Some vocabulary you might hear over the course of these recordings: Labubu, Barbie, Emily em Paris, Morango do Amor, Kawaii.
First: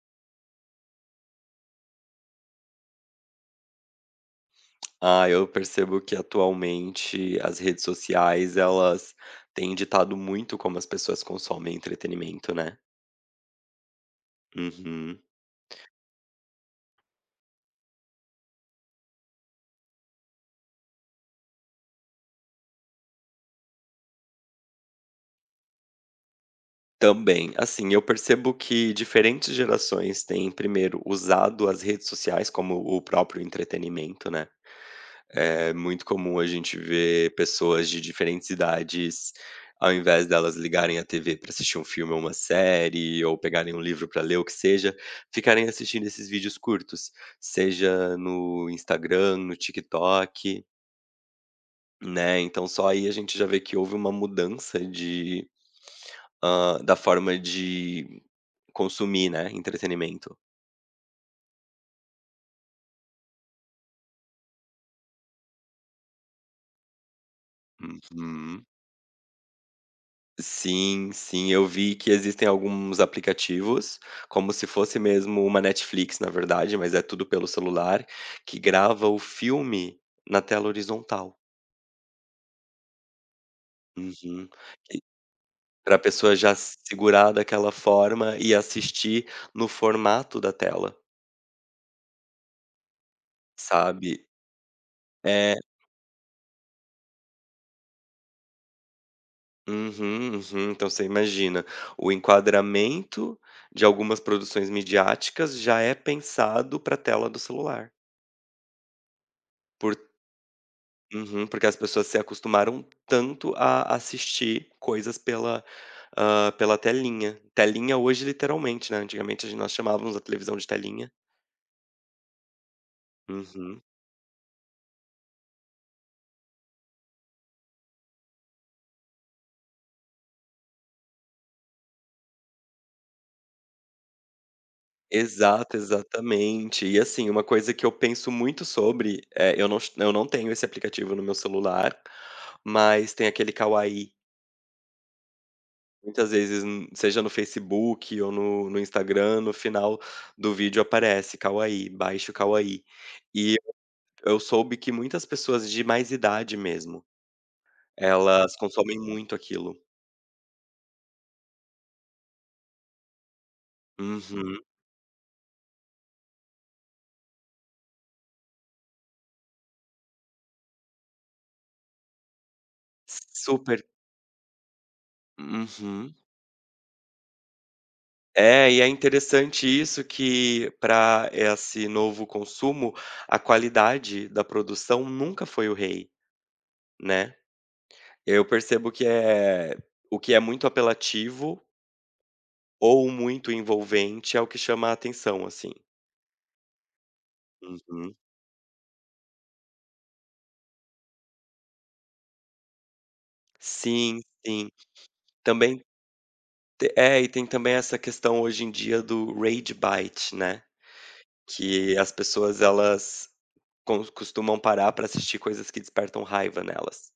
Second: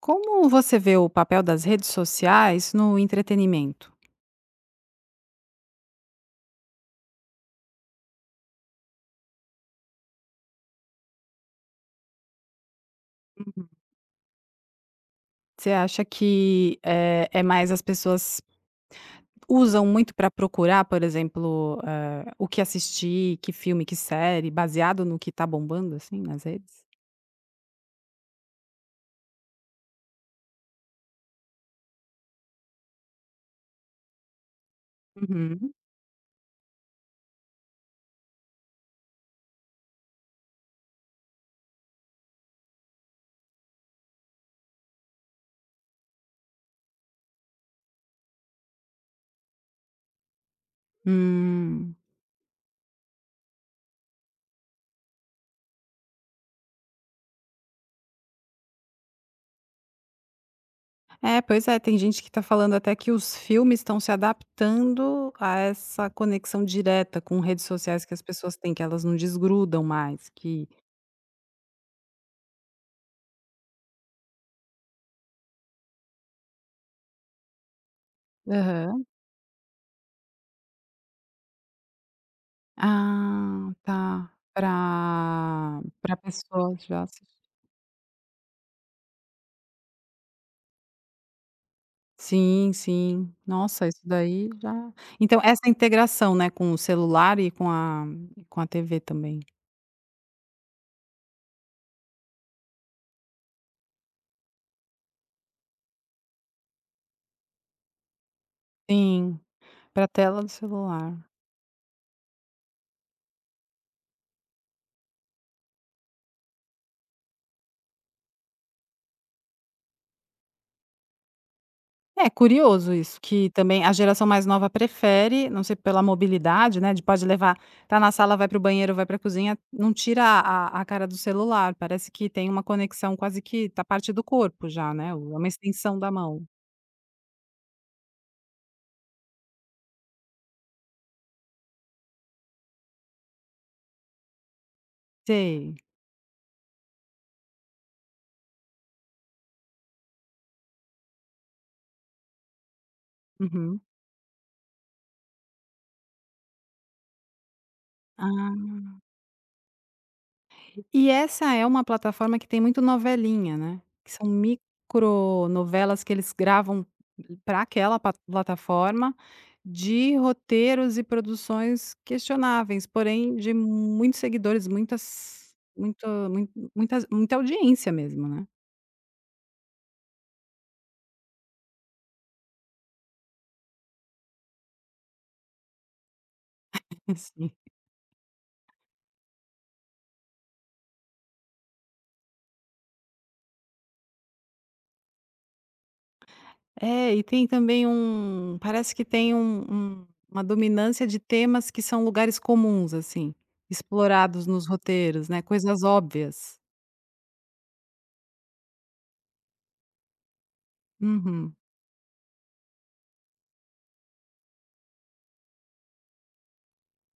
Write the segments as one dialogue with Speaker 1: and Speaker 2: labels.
Speaker 1: Como você vê o papel das redes sociais no entretenimento?
Speaker 2: Ah, eu percebo que atualmente as redes sociais, elas têm ditado muito como as pessoas consomem entretenimento, né.
Speaker 1: Uhum.
Speaker 2: Uhum.
Speaker 1: Você acha que é mais as pessoas usam muito para procurar, por exemplo, o que assistir, que filme, que série, baseado no que tá bombando, assim, nas redes?
Speaker 2: Também. Assim, eu percebo que diferentes gerações têm primeiro usado as redes sociais como o próprio entretenimento, né.
Speaker 1: Uhum.
Speaker 2: É muito comum a gente ver pessoas de diferentes idades, ao invés delas ligarem a TV para assistir um filme ou uma série, ou pegarem um livro para ler, o que seja, ficarem assistindo esses vídeos curtos, seja no Instagram, no TikTok,
Speaker 1: Hum.
Speaker 2: né. Então só aí a gente já vê que houve uma mudança de, da forma de consumir, né, entretenimento.
Speaker 1: É, pois é, tem gente que tá falando até que os filmes estão se adaptando a essa conexão direta com redes sociais que as pessoas
Speaker 2: Uhum.
Speaker 1: têm, que elas não desgrudam mais, que
Speaker 2: Sim, sim, eu vi que existem alguns aplicativos, como se fosse mesmo uma Netflix, na verdade, mas é tudo pelo celular, que grava o filme na tela horizontal.
Speaker 1: Ah, tá.
Speaker 2: Uhum. E
Speaker 1: Pra
Speaker 2: pra
Speaker 1: pra
Speaker 2: pessoa já
Speaker 1: pessoa já assis
Speaker 2: segurar daquela forma e assistir no formato da tela,
Speaker 1: sim, sim. Nossa, isso
Speaker 2: sabe.
Speaker 1: daí já então
Speaker 2: É.
Speaker 1: essa integração, né, com o celular e com a TV também.
Speaker 2: Uhum, uhum. Então você imagina, o enquadramento de algumas produções midiáticas já é pensado para a tela do celular,
Speaker 1: Sim,
Speaker 2: por
Speaker 1: pra tela do celular.
Speaker 2: Uhum, porque as pessoas se acostumaram tanto a assistir coisas pela, pela telinha. Telinha hoje literalmente, né, antigamente a gente nós chamávamos a televisão de telinha.
Speaker 1: É curioso isso, que
Speaker 2: Uhum.
Speaker 1: também a geração mais nova prefere, não sei pela mobilidade, né, de pode levar tá na sala, vai para o banheiro, vai pra cozinha, não tira a cara do celular, parece que tem uma conexão quase que da parte do corpo já, né, é uma
Speaker 2: Exato,
Speaker 1: extensão da mão.
Speaker 2: exatamente. E assim, uma coisa que eu penso muito sobre, eu não tenho esse aplicativo no meu celular, mas tem aquele Kawaii.
Speaker 1: Sei.
Speaker 2: Muitas vezes, seja no Facebook ou no Instagram, no final do vídeo aparece Kawaii, baixe o Kawaii. E
Speaker 1: Uhum.
Speaker 2: Eu soube que muitas pessoas de mais idade mesmo, elas
Speaker 1: Ah,
Speaker 2: consomem muito aquilo.
Speaker 1: e essa é uma plataforma que tem muito novelinha, né, que são
Speaker 2: Uhum.
Speaker 1: micro novelas que eles gravam para aquela pa plataforma, de roteiros e produções questionáveis, porém de
Speaker 2: Super.
Speaker 1: muitos seguidores, muitas muito
Speaker 2: Uhum.
Speaker 1: mui muitas muita audiência mesmo, né,
Speaker 2: É, e é interessante isso que para esse novo consumo, a qualidade da produção nunca foi o rei, né.
Speaker 1: assim.
Speaker 2: Eu percebo que é o que é muito apelativo ou muito envolvente é o que chama a atenção, assim.
Speaker 1: É, e tem também
Speaker 2: Uhum.
Speaker 1: um parece que tem uma dominância de temas que são lugares comuns, assim,
Speaker 2: Sim,
Speaker 1: explorados nos
Speaker 2: sim.
Speaker 1: roteiros, né,
Speaker 2: Também
Speaker 1: coisas óbvias.
Speaker 2: E tem também essa questão hoje em dia do rage bite, né.
Speaker 1: Uhum.
Speaker 2: Que as pessoas elas cons costumam parar para assistir coisas que despertam raiva nelas.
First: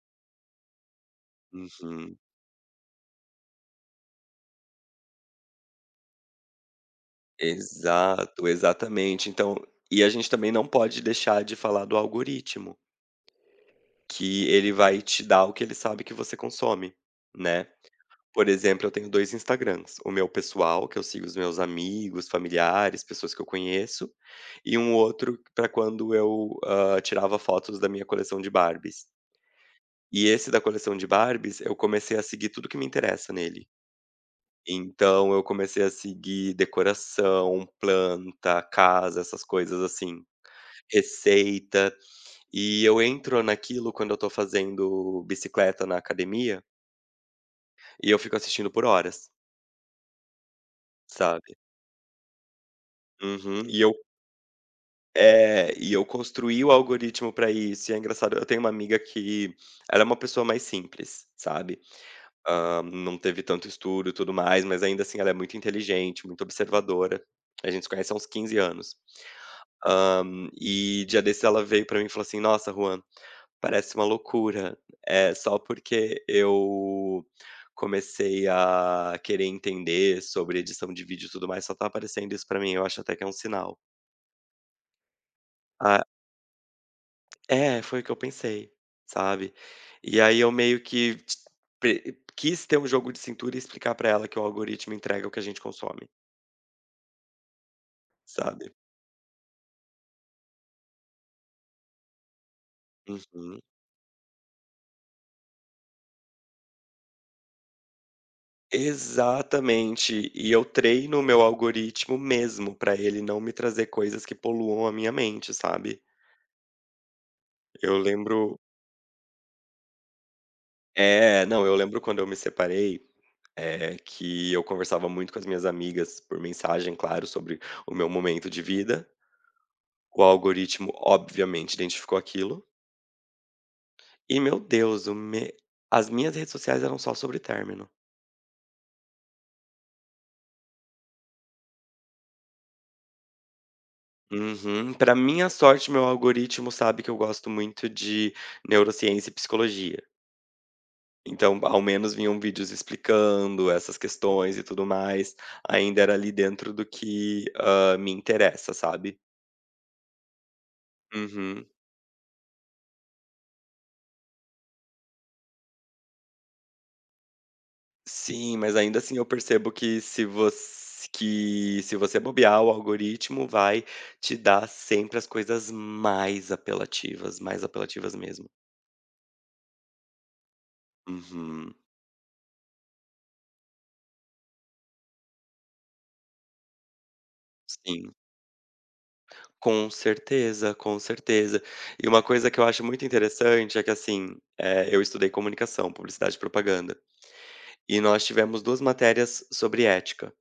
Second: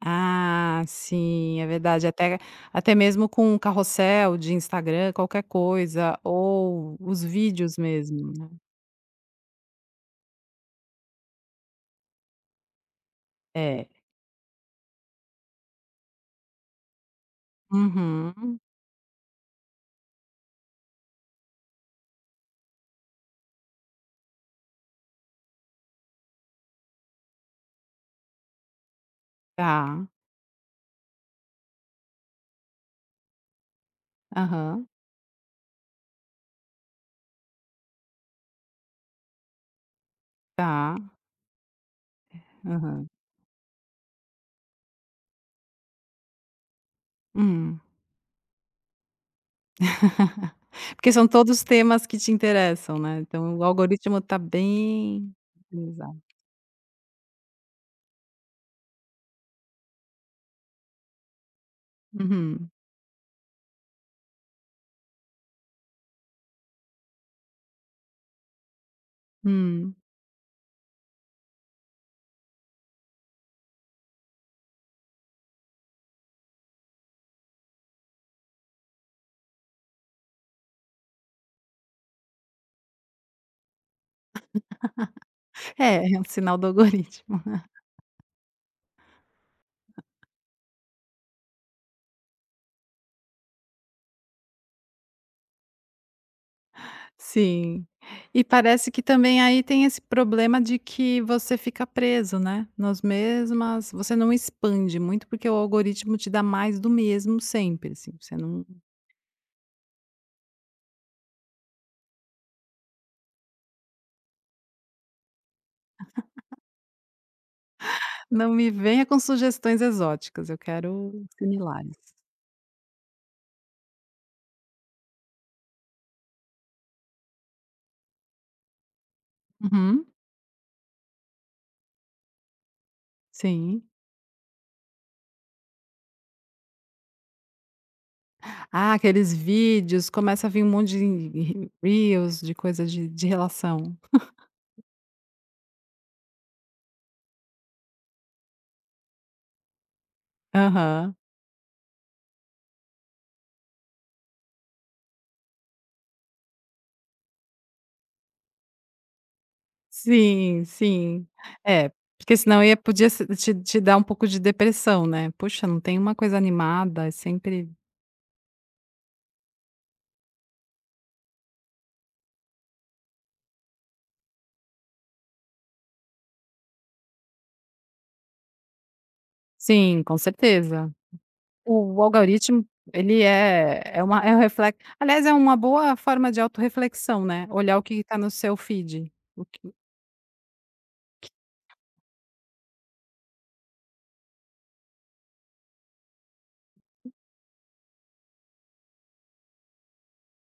Speaker 1: Ah, sim, é verdade.
Speaker 2: Uhum.
Speaker 1: Até até mesmo com um carrossel de Instagram, qualquer coisa, ou os vídeos mesmo,
Speaker 2: Exato,
Speaker 1: né.
Speaker 2: exatamente. Então e a gente também não pode deixar de falar do algoritmo,
Speaker 1: É.
Speaker 2: que ele vai te dar o que ele sabe que você consome, né. Por
Speaker 1: Uhum.
Speaker 2: exemplo, eu tenho 2 Instagrams, o meu pessoal, que eu sigo os meus amigos, familiares, pessoas que eu conheço, e um outro para quando eu, tirava fotos da minha coleção de Barbies.
Speaker 1: Tá.
Speaker 2: E esse da coleção de Barbies, eu comecei a seguir tudo que me interessa nele.
Speaker 1: Aham.
Speaker 2: Então eu comecei a seguir decoração, planta, casa, essas coisas assim,
Speaker 1: Tá.
Speaker 2: receita. E eu
Speaker 1: Aham.
Speaker 2: entro naquilo quando eu tô fazendo bicicleta na academia
Speaker 1: Hum.
Speaker 2: e eu fico assistindo por horas,
Speaker 1: Porque são
Speaker 2: sabe?
Speaker 1: todos temas que te interessam, né, então o
Speaker 2: Uhum. E eu
Speaker 1: algoritmo tá bem organizado.
Speaker 2: construí o algoritmo pra isso. E é engraçado, eu tenho uma amiga que ela é uma pessoa mais simples, sabe?
Speaker 1: Uhum.
Speaker 2: Não teve tanto estudo e tudo mais, mas ainda assim ela é muito inteligente, muito observadora. A gente se conhece há uns 15 anos.
Speaker 1: Hum.
Speaker 2: E dia desses ela veio pra mim e falou assim: "Nossa, Juan, parece uma loucura, é só porque eu comecei a querer entender sobre edição de vídeo e tudo mais, só tá aparecendo isso pra mim, eu acho até que é um sinal".
Speaker 1: É, é um sinal do algoritmo.
Speaker 2: É, foi o que eu pensei, sabe. E aí eu meio que t pre quis ter um jogo de cintura e explicar pra ela que o algoritmo entrega o que a gente consome,
Speaker 1: Sim. E
Speaker 2: sabe.
Speaker 1: parece que também aí tem esse problema de que você fica preso, né, nas
Speaker 2: Uhum.
Speaker 1: mesmas você não expande muito, porque o algoritmo te dá mais do mesmo sempre, assim, você não
Speaker 2: Exatamente. E eu treino o meu algoritmo mesmo pra ele não me trazer coisas que poluam a minha mente, sabe. Eu lembro
Speaker 1: não me venha com sugestões exóticas, eu quero
Speaker 2: é, não, eu lembro
Speaker 1: similares.
Speaker 2: quando eu me separei, que eu conversava muito com as minhas amigas por mensagem, claro, sobre o meu momento de vida.
Speaker 1: Uhum,
Speaker 2: O algoritmo obviamente identificou aquilo.
Speaker 1: sim.
Speaker 2: E meu Deus, o me as minhas redes sociais eram só sobre término.
Speaker 1: Ah, aqueles vídeos, começa a vir um monte de reels de coisas de relação.
Speaker 2: Uhum. Pra minha sorte, meu algoritmo sabe que eu gosto muito de neurociência e psicologia.
Speaker 1: Aham.
Speaker 2: Então, ao menos vinham vídeos explicando essas questões e tudo mais. Ainda era ali dentro do que, me interessa, sabe.
Speaker 1: Sim, sim.
Speaker 2: Uhum.
Speaker 1: É, porque senão ia podia se te dar um pouco de depressão, né. Puxa, não tem uma coisa animada, é sempre.
Speaker 2: Sim, mas ainda assim eu percebo que se você bobear, o algoritmo vai te dar sempre as coisas mais apelativas mesmo.
Speaker 1: Sim, com certeza.
Speaker 2: Uhum.
Speaker 1: O algoritmo, ele é uma é um reflexo, aliás, é uma boa forma de autorreflexão, né, olhar o que
Speaker 2: Sim,
Speaker 1: está no seu feed. O que
Speaker 2: com certeza, com certeza. E uma coisa que eu acho muito interessante é que, assim, eu estudei comunicação, publicidade e propaganda, e nós tivemos 2 matérias sobre ética.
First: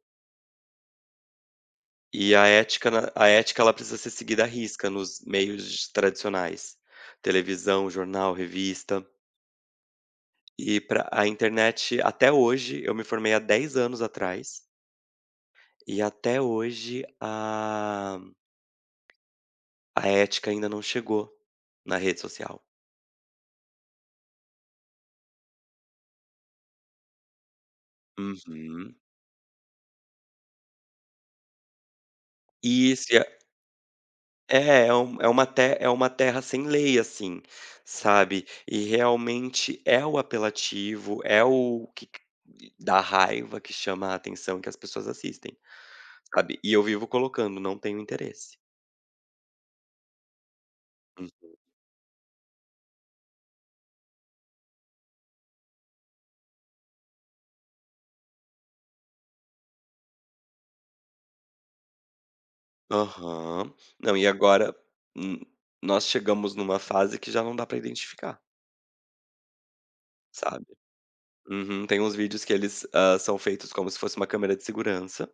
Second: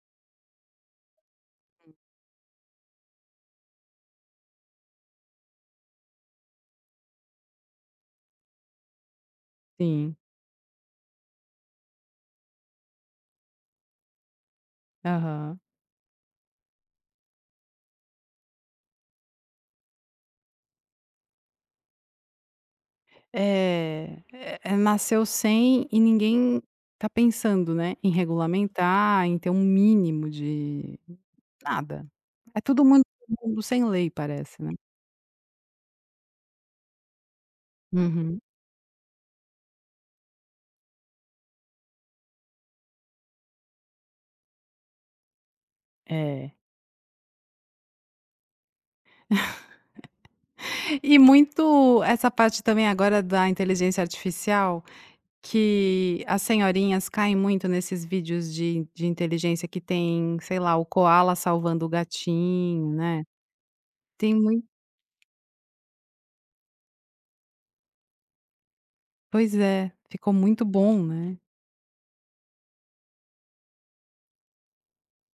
Speaker 2: E a ética ela precisa ser seguida à risca nos meios tradicionais, televisão, jornal, revista.
Speaker 1: sim,
Speaker 2: E para a internet até hoje eu me formei há 10 anos atrás,
Speaker 1: aham.
Speaker 2: e até hoje a ética ainda não chegou na rede social.
Speaker 1: É, nasceu sem e ninguém tá pensando, né, em
Speaker 2: Uhum.
Speaker 1: regulamentar, em ter um mínimo de nada. É tudo muito
Speaker 2: Isso, e é
Speaker 1: mundo sem lei parece, né.
Speaker 2: é é um é uma te é uma terra sem lei, assim,
Speaker 1: Uhum.
Speaker 2: sabe. E realmente é o apelativo, é o que c dá raiva, que chama a atenção, que as pessoas assistem,
Speaker 1: É.
Speaker 2: sabe. E eu vivo colocando: "Não tenho interesse".
Speaker 1: E
Speaker 2: Hum.
Speaker 1: muito essa parte também agora da inteligência artificial, que as senhorinhas caem muito nesses vídeos de inteligência que tem, sei lá, o coala salvando o gatinho, né.
Speaker 2: Aham. Não, e
Speaker 1: Tem muito
Speaker 2: agora, hum, nós chegamos numa fase que já não dá pra identificar,
Speaker 1: pois é, ficou muito
Speaker 2: sabe.
Speaker 1: bom, né.
Speaker 2: Uhum. Tem uns vídeos que eles, são feitos como se fosse uma câmera de segurança.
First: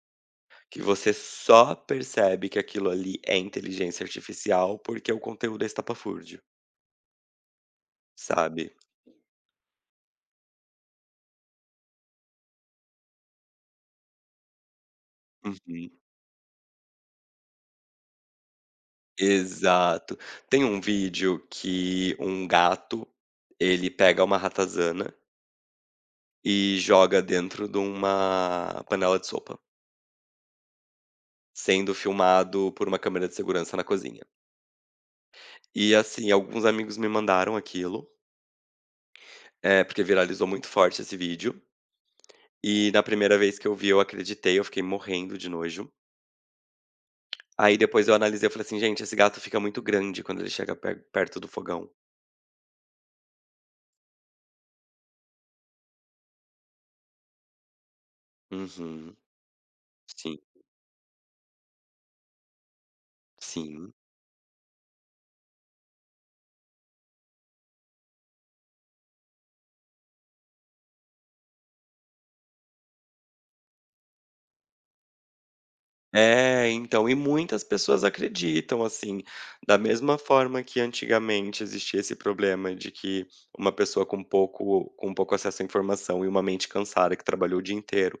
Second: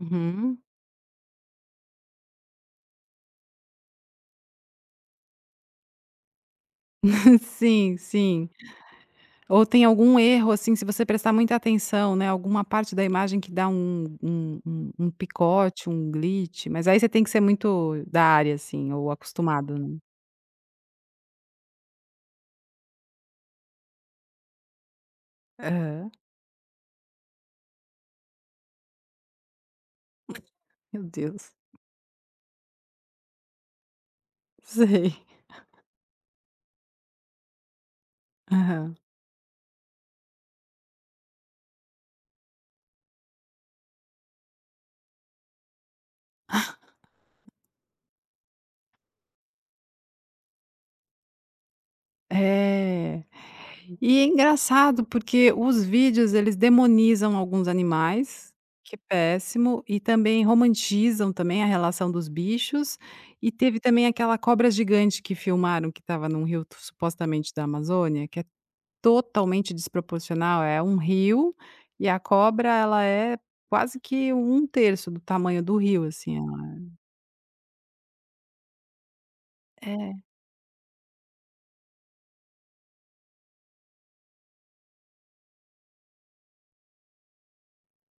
Speaker 1: Uhum.
Speaker 2: Que você só percebe que aquilo ali é inteligência artificial, porque o conteúdo é estapafúrdio,
Speaker 1: Sim, sim.
Speaker 2: sabe.
Speaker 1: Ou tem algum erro, assim, se você prestar muita atenção, né, alguma parte da imagem que dá um picote,
Speaker 2: Uhum.
Speaker 1: um glitch, mas aí você tem que ser muito da área, assim, ou acostumado, né.
Speaker 2: Exato. Tem um vídeo que um gato, ele pega uma ratazana
Speaker 1: Aham.
Speaker 2: e joga dentro de uma panela de sopa,
Speaker 1: Meu Deus.
Speaker 2: sendo filmado por uma câmera de segurança na cozinha.
Speaker 1: Sei.
Speaker 2: E, assim, alguns amigos me mandaram aquilo,
Speaker 1: Aham.
Speaker 2: é porque viralizou muito forte esse vídeo, e na primeira vez que eu vi eu acreditei, eu fiquei morrendo de nojo. Aí depois eu analisei, eu falei assim: "Gente, esse gato fica muito grande quando ele chega perto do fogão".
Speaker 1: É. E é engraçado, porque os vídeos eles demonizam alguns animais, que é
Speaker 2: Uhum.
Speaker 1: péssimo, e
Speaker 2: Sim,
Speaker 1: também romantizam também a relação dos bichos, e teve
Speaker 2: sim.
Speaker 1: também aquela cobra gigante que filmaram que estava num rio supostamente da Amazônia, que é totalmente desproporcional, é um rio e a cobra ela é quase que um terço do tamanho do rio, assim, ela
Speaker 2: É,
Speaker 1: é.
Speaker 2: então, e muitas pessoas acreditam, assim, da mesma forma que antigamente existia esse problema de que uma pessoa com pouco acesso à informação e uma mente cansada que trabalhou o dia inteiro,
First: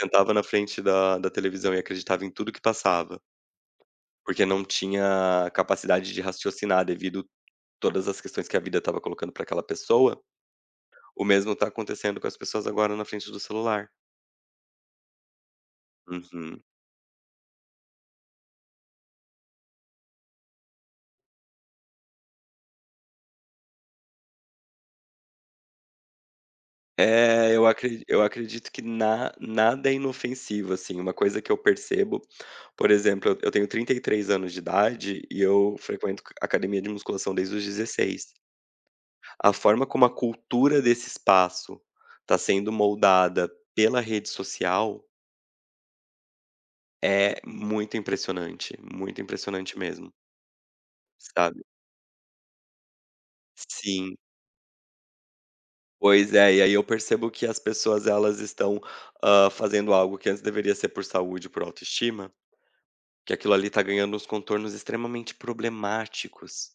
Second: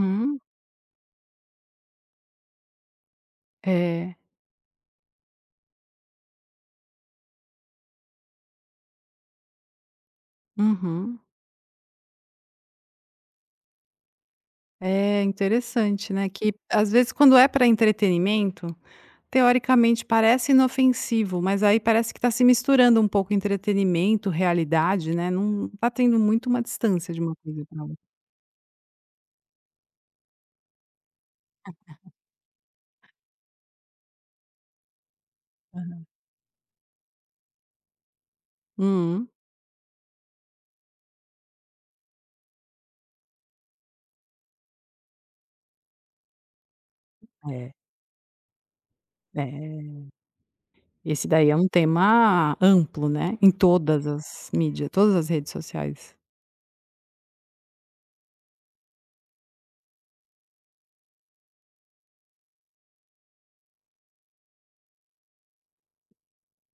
Speaker 2: sentava na frente da televisão e acreditava em tudo que passava,
Speaker 1: É.
Speaker 2: porque não tinha capacidade de raciocinar devido todas as questões que a vida estava colocando para aquela pessoa.
Speaker 1: Uhum.
Speaker 2: O mesmo está acontecendo com as pessoas agora na frente do celular.
Speaker 1: É interessante, né, que
Speaker 2: Uhum.
Speaker 1: às vezes quando é para entretenimento, teoricamente parece inofensivo, mas aí parece que está se misturando um pouco entretenimento, realidade, né, não tá tendo muito uma distância de uma
Speaker 2: É,
Speaker 1: coisa pra outra.
Speaker 2: eu acredito que na nada é inofensivo, assim, uma coisa que eu percebo, por exemplo, eu tenho 33 anos de idade e eu frequento c academia de musculação desde os 16.
Speaker 1: Hum.
Speaker 2: A forma como a cultura desse espaço está sendo moldada pela rede social é
Speaker 1: É,
Speaker 2: muito impressionante
Speaker 1: é.
Speaker 2: mesmo,
Speaker 1: Esse daí é
Speaker 2: sabe.
Speaker 1: um tema amplo, né, em todas
Speaker 2: Sim.
Speaker 1: as mídias, todas as redes sociais.
Speaker 2: Pois é, e aí eu percebo que as pessoas elas estão, fazendo algo que antes deveria ser por saúde, por autoestima, que aquilo ali tá ganhando uns contornos extremamente problemáticos.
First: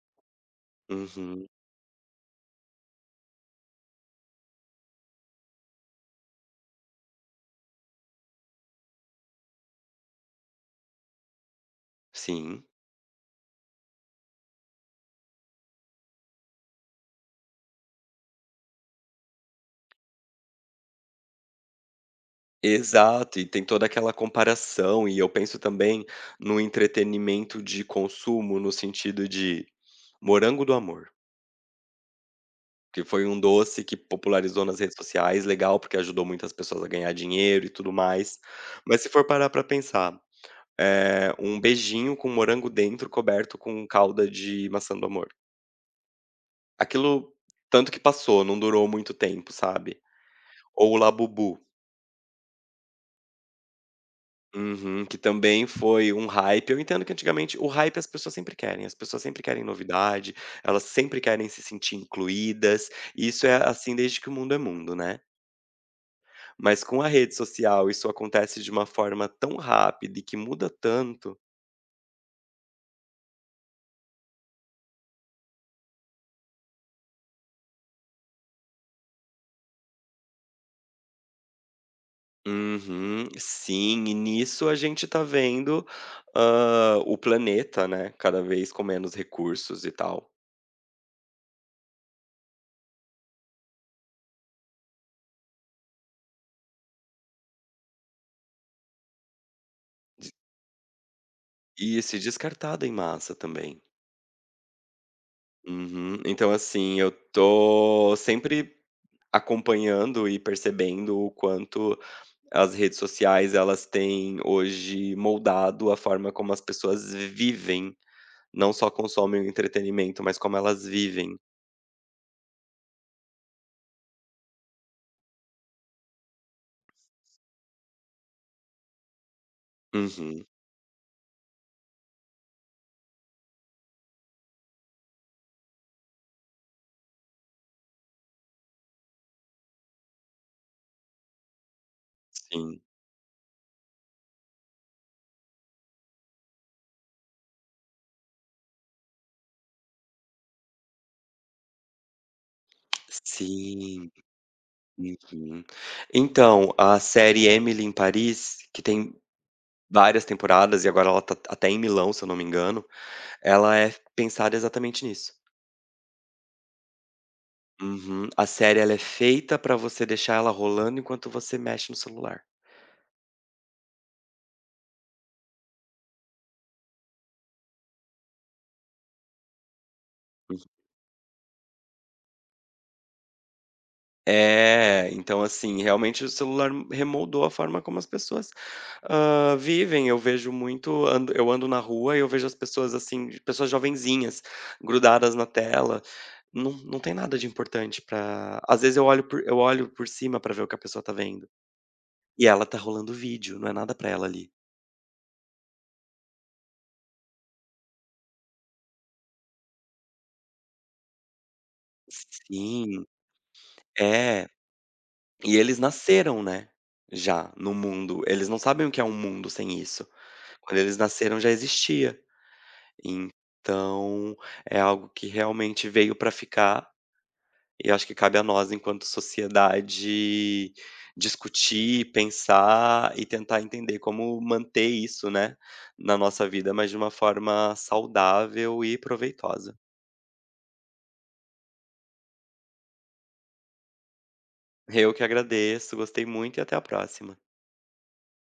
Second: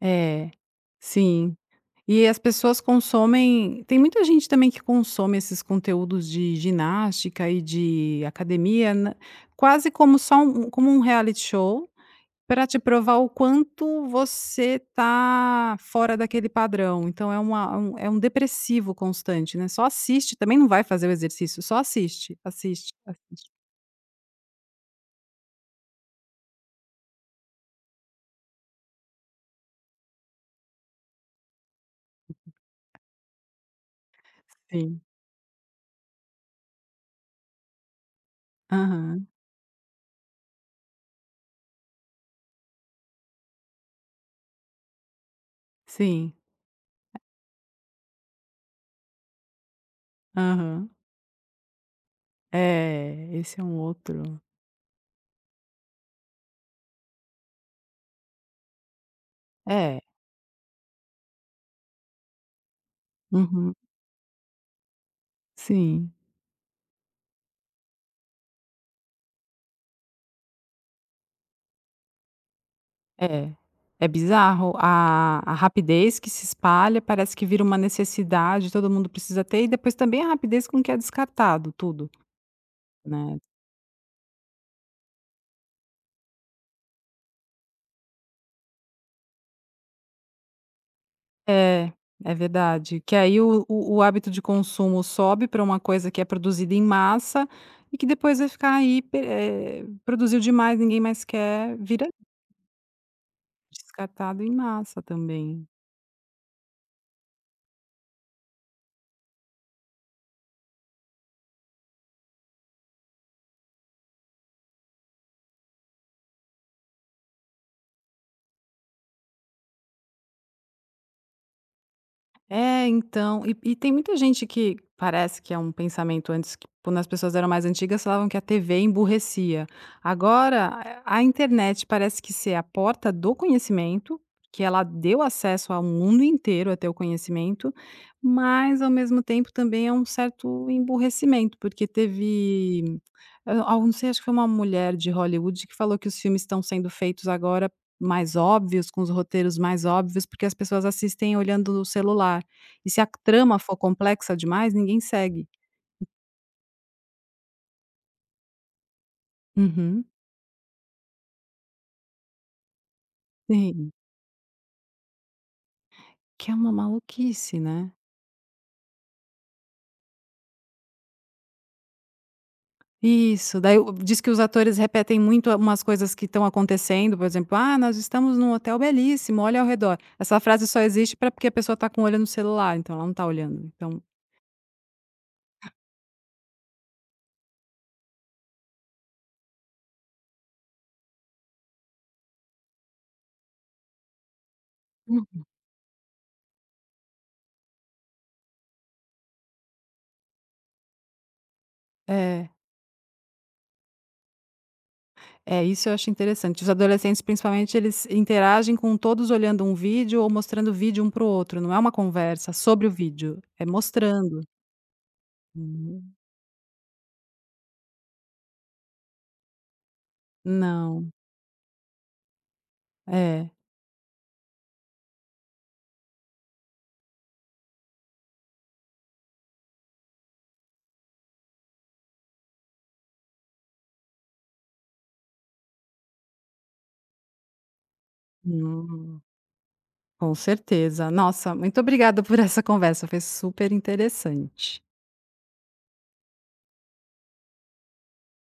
Speaker 1: É,
Speaker 2: Uhum.
Speaker 1: sim. E as pessoas consomem tem muita gente também que consome esses conteúdos de ginástica e de academia na quase como só um como um reality show, para
Speaker 2: Sim.
Speaker 1: te provar o quanto você tá fora daquele padrão. Então é uma um é um depressivo constante, né, só assiste, também não vai fazer o exercício, só assiste, assiste,
Speaker 2: Exato, e
Speaker 1: assiste.
Speaker 2: tem toda aquela comparação, e eu penso também no entretenimento de consumo, no sentido de Morango do Amor, que foi um doce que popularizou nas redes
Speaker 1: Sim.
Speaker 2: sociais, legal, porque ajudou muitas pessoas a ganhar dinheiro e tudo mais. Mas se
Speaker 1: Aham.
Speaker 2: for parar pra pensar. Um beijinho com morango dentro, coberto com calda de maçã do amor.
Speaker 1: Sim,
Speaker 2: Aquilo tanto que passou, não durou muito tempo, sabe.
Speaker 1: aham.
Speaker 2: Ou o Labubu.
Speaker 1: É, esse é um outro
Speaker 2: Uhum, que também foi um hype. Eu entendo que antigamente o hype as pessoas sempre querem, as pessoas sempre querem
Speaker 1: é,
Speaker 2: novidade, elas sempre querem se sentir incluídas, e isso é
Speaker 1: uhum,
Speaker 2: assim desde que o mundo é mundo, né.
Speaker 1: sim,
Speaker 2: Mas com a rede social isso acontece de uma forma tão rápida e que muda tanto.
Speaker 1: é. É bizarro a rapidez que se espalha, parece que vira uma necessidade, todo mundo precisa ter, e depois também a rapidez com que é descartado tudo,
Speaker 2: Uhum,
Speaker 1: né.
Speaker 2: sim, e nisso a gente tá vendo, o planeta, né, cada vez com menos recursos e tal.
Speaker 1: É, é verdade, que aí o hábito de consumo sobe para uma coisa que é produzida em massa e que depois vai ficar aí pe produziu demais, ninguém mais quer,
Speaker 2: E
Speaker 1: vira
Speaker 2: se descartado em massa também.
Speaker 1: descartado em massa também.
Speaker 2: Uhum. Então, assim, eu tô sempre acompanhando e percebendo o quanto as redes sociais, elas têm hoje moldado a forma como as pessoas vivem, não só consomem o entretenimento, mas como elas vivem.
Speaker 1: É, então, e tem muita gente que parece que é um pensamento antes que quando as pessoas eram mais antigas falavam que a TV emburrecia.
Speaker 2: Uhum,
Speaker 1: Agora, a internet parece que ser a porta do conhecimento, que ela deu acesso ao mundo inteiro a ter o conhecimento, mas ao mesmo tempo também é um certo emburrecimento, porque
Speaker 2: sim.
Speaker 1: teve, eu não sei, acho que foi uma mulher de Hollywood que falou que os filmes estão sendo feitos agora mais óbvios, com os roteiros mais óbvios, porque as pessoas assistem olhando o celular. E se a trama for
Speaker 2: Sim.
Speaker 1: complexa demais, ninguém segue.
Speaker 2: Uhum. Então, a série Emily em Paris, que tem
Speaker 1: Uhum.
Speaker 2: várias temporadas e agora ela tá até em Milão, se eu não me engano, ela
Speaker 1: Sim,
Speaker 2: é pensada exatamente nisso.
Speaker 1: que é uma maluquice, né.
Speaker 2: Uhum. A série ela é feita pra você deixar ela rolando enquanto você mexe no celular.
Speaker 1: Isso, daí o diz que os atores repetem muito umas coisas que estão acontecendo, por exemplo: "Ah, nós estamos num hotel belíssimo, olha ao redor". Essa frase só existe para porque a pessoa está com o olho no celular, então ela não está olhando. Então
Speaker 2: É, então assim, realmente o celular remoldou a forma como as pessoas, vivem. Eu vejo muito. Ando eu ando na rua e eu vejo as pessoas, assim, pessoas jovenzinhas, grudadas
Speaker 1: Hum.
Speaker 2: na tela. Não tem nada de importante pra às vezes eu olho por cima pra ver o que a pessoa tá vendo, e
Speaker 1: É,
Speaker 2: ela tá rolando vídeo, não é nada pra ela ali.
Speaker 1: é, isso eu acho interessante. Os adolescentes, principalmente, eles interagem com todos olhando um vídeo ou mostrando vídeo um para o outro, não é uma conversa sobre o
Speaker 2: Sim,
Speaker 1: vídeo, é mostrando.
Speaker 2: é. E eles
Speaker 1: Hum.
Speaker 2: nasceram, né, já no mundo. Eles não sabem o que é um mundo sem isso. Quando eles
Speaker 1: Não,
Speaker 2: nasceram já existia.
Speaker 1: é.
Speaker 2: Então, é algo que realmente veio para ficar, e acho que cabe a nós, enquanto sociedade, discutir, pensar e tentar entender como manter isso, né, na nossa vida, mas de uma forma saudável e
Speaker 1: Hum,
Speaker 2: proveitosa.
Speaker 1: com certeza. Nossa, muito obrigada por essa conversa, foi super interessante.
Speaker 2: Eu que agradeço, gostei muito e até a próxima.